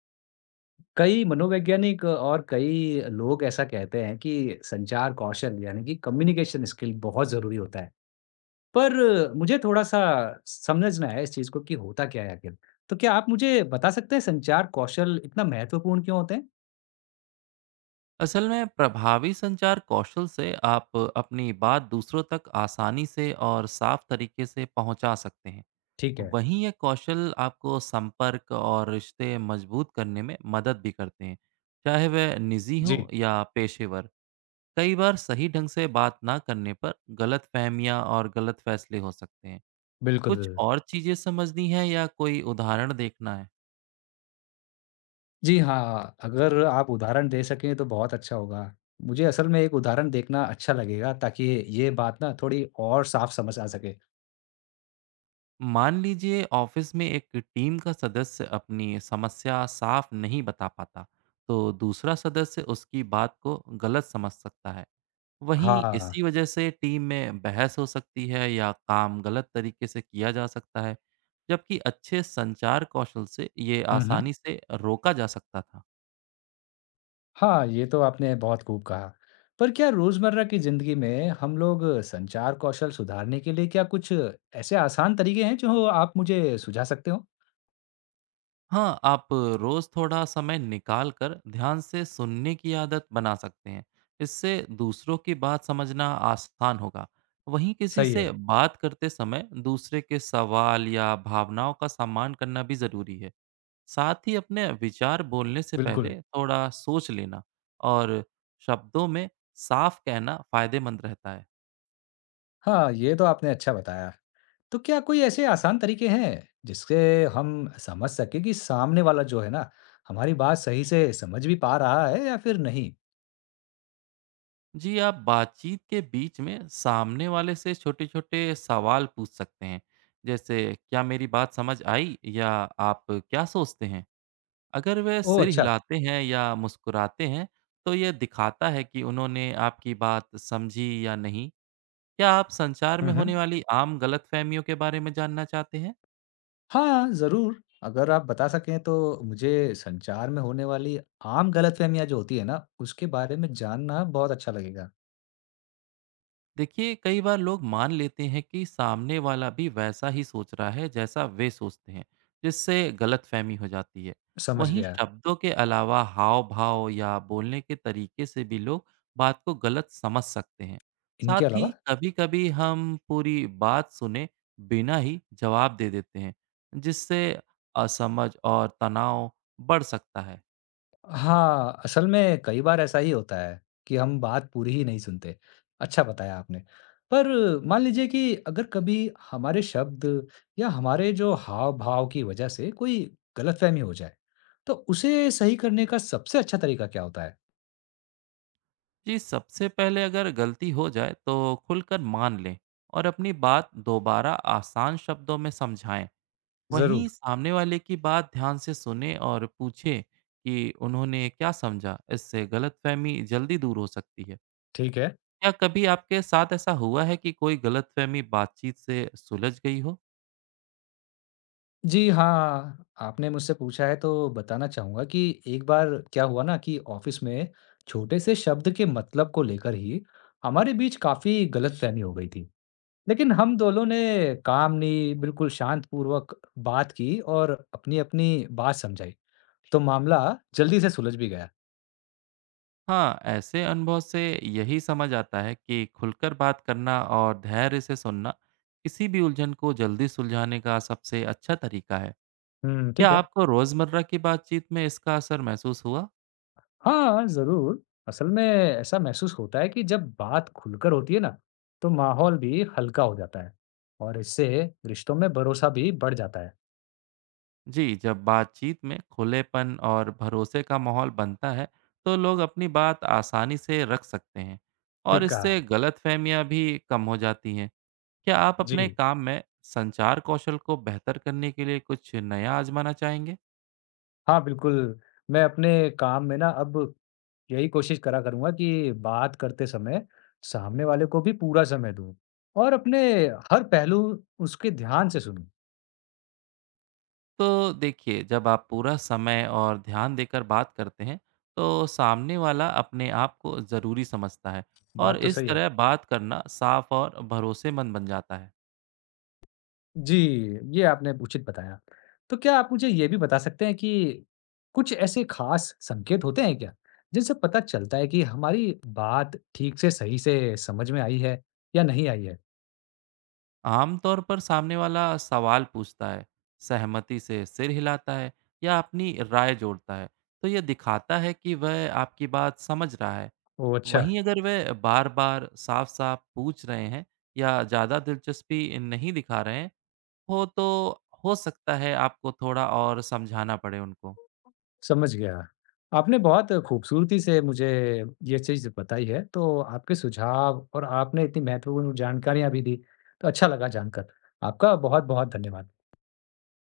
कई मनोवैज्ञानिक और कई लोग ऐसा कहते हैं कि संचार कौशल यानी कि कम्युनिकेशन स्किल बहुत ज़रूरी होता है। पर मुझे थोड़ा-सा समझना है इस चीज़ को कि होता क्या है आखिर? तो क्या आप मुझे बता सकते हैं संचार कौशल इतना महत्वपूर्ण क्यों होते हैं? असल में प्रभावी संचार कौशल से आप अपनी बात दूसरों तक आसानी से और साफ तरीके से पहुंचा सकते हैं। ठीक है। वहीं ये कौशल आपको संपर्क और रिश्ते मजबूत करने में मदद भी करते हैं, चाहे वह निजी हो जी, या पेशेवर। कई बार सही ढंग से बात ना करने पर गलत फहमियाँ और गलत फैसले हो सकते हैं। बिल्कुल। कुछ और चीज़ें समझनी है या कोई उदाहरण देखना है? जी हाँ, अगर आप उदाहरण दे सकें तो बहुत अच्छा होगा। मुझे असल में एक उदाहरण देखना अच्छा लगेगा ताकि ये बात ना थोड़ी और साफ समझ आ सके। मान लीजिए ऑफिस में एक टीम का सदस्य अपनी समस्या साफ नहीं बता पाता, तो दूसरा सदस्य उसकी बात को गलत समझ सकता है। वहीं हाँ। इसी वजह से टीम में बहस हो सकती है या काम गलत तरीके से किया जा सकता है, जबकि अच्छे संचार कौशल से ये हुँ, हुँ। आसानी से रोका जा सकता था। हाँ, ये तो आपने बहुत खूब कहा। पर क्या रोज़मर्रा की ज़िंदगी में हम लोग संचार कौशल सुधारने के लिए क्या कुछ ऐसे आसान तरीके हैं जो आप मुझे सुझा सकते हो? हाँ, आप रोज़ थोड़ा समय निकाल कर ध्यान से सुनने की आदत बना सकते हैं। इससे दूसरों की बात समझना आसान होगा। वहीं किसी सही से है, बात करते समय दूसरे के सवाल या भावनाओं का सम्मान करना भी ज़रूरी है। साथ ही अपने विचार बोलने से बिल्कुल। पहले थोड़ा सोच लेना और शब्दों में साफ कहना फ़ायदेमंद रहता है। हाँ, ये तो आपने अच्छा बताया। तो क्या कोई ऐसे आसान तरीके हैं जिससे हम समझ सकें कि सामने वाला जो है ना, हमारी बात सही से समझ भी पा रहा है या फिर नहीं? जी, आप बातचीत के बीच में सामने वाले से छोटे छोटे सवाल पूछ सकते हैं, जैसे क्या मेरी बात समझ आई, या आप क्या सोचते हैं। अगर वे ओह सिर अच्छा! हिलाते हैं या मुस्कुराते हैं, तो यह दिखाता है कि उन्होंने आपकी बात समझी या नहीं। क्या आप संचार हुँ, में होने हुँ। वाली आम गलतफहमियों के बारे में जानना चाहते हैं? हाँ, ज़रूर। अगर आप बता सकें तो मुझे संचार में होने वाली आम गलतफ़हमियाँ जो होती है ना, उसके बारे में जानना बहुत अच्छा लगेगा। देखिए, कई बार लोग मान लेते हैं कि सामने वाला भी वैसा ही सोच रहा है जैसा वे सोचते हैं, जिससे गलतफहमी हो जाती है। समझ वहीं गया। शब्दों के अलावा हाव भाव या बोलने के तरीके से भी लोग बात को गलत समझ सकते हैं। इनके साथ ही अलावा कभी-कभी हम पूरी बात सुने बिना ही जवाब दे देते हैं, जिससे असमझ और तनाव बढ़ सकता है। हाँ, असल में कई बार ऐसा ही होता है कि हम बात पूरी ही नहीं सुनते। अच्छा बताया आपने। पर मान लीजिए कि अगर कभी हमारे शब्द या हमारे जो हाव-भाव की वज़ह से कोई गलतफ़हमी हो जाए, तो उसे सही करने का सबसे अच्छा तरीका क्या होता है? जी, सबसे पहले अगर गलती हो जाए तो खुलकर मान लें और अपनी बात दोबारा आसान शब्दों में समझाएं। वहीं ज़रूर, सामने वाले की बात ध्यान से सुने और पूछें कि उन्होंने क्या समझा। इससे गलतफहमी जल्दी दूर हो सकती है। ठीक है। क्या कभी आपके साथ ऐसा हुआ है कि कोई गलतफहमी बातचीत से सुलझ गई हो? जी, हाँ। आपने मुझसे पूछा है तो बताना चाहूँगा कि एक बार क्या हुआ ना कि ऑफ़िस में छोटे से शब्द के मतलब को लेकर ही हमारे बीच काफ़ी गलतफ़हमी हो गई थी। लेकिन हम दोनों ने काम नहीं, बिल्कुल शांतपूर्वक बात की और अपनी-अपनी बात समझाई, तो मामला जल्दी से सुलझ भी गया। हाँ, ऐसे अनुभव से यही समझ आता है कि खुलकर बात करना और धैर्य से सुनना किसी भी उलझन को जल्दी सुलझाने का सबसे अच्छा तरीका है। हुँ, क्या ठीक है। आपको रोजमर्रा की बातचीत में इसका असर महसूस हुआ? हाँ, ज़रूर। असल में ऐसा महसूस होता है कि जब बात खुलकर होती है ना, तो माहौल भी हल्का हो जाता है और इससे रिश्तों में भरोसा भी बढ़ जाता है। जी, जब बातचीत में खुलेपन और भरोसे का माहौल बनता है, तो लोग अपनी बात आसानी से रख सकते हैं और ठीक कहा। इससे गलतफहमियां भी कम हो जाती हैं। क्या आप अपने जी। काम में संचार कौशल को बेहतर करने के लिए कुछ नया आजमाना चाहेंगे? हाँ, बिल्कुल, मैं अपने काम में ना अब यही कोशिश करा करूँगा कि बात करते समय सामने वाले को भी पूरा समय दूँ और अपने हर पहलू उसके ध्यान से सुनूँ। तो देखिए, जब आप पूरा समय और ध्यान देकर बात करते हैं, तो सामने वाला अपने आप को ज़रूरी समझता है और बात तो इस सही है। तरह बात करना साफ और भरोसेमंद बन जाता है। जी, ये आपने उचित बताया। तो क्या आप मुझे ये भी बता सकते हैं कि कुछ ऐसे ख़ास संकेत होते हैं क्या, जिनसे पता चलता है कि हमारी बात ठीक से, सही से समझ में आई है या नहीं आई है? आमतौर पर सामने वाला सवाल पूछता है, सहमति से सिर हिलाता है या अपनी राय जोड़ता है, तो यह दिखाता है कि वह आपकी बात समझ रहा है। ओह! अच्छा। वहीं अगर वह बार बार साफ साफ पूछ रहे हैं या ज़्यादा दिलचस्पी नहीं दिखा रहे हैं हो, तो हो सकता है आपको थोड़ा और समझाना पड़े उनको। समझ गया। आपने बहुत खूबसूरती से मुझे ये चीज़ बताई है, तो आपके सुझाव और आपने इतनी महत्वपूर्ण जानकारियाँ भी दी, तो अच्छा लगा जानकर। आपका बहुत-बहुत धन्यवाद।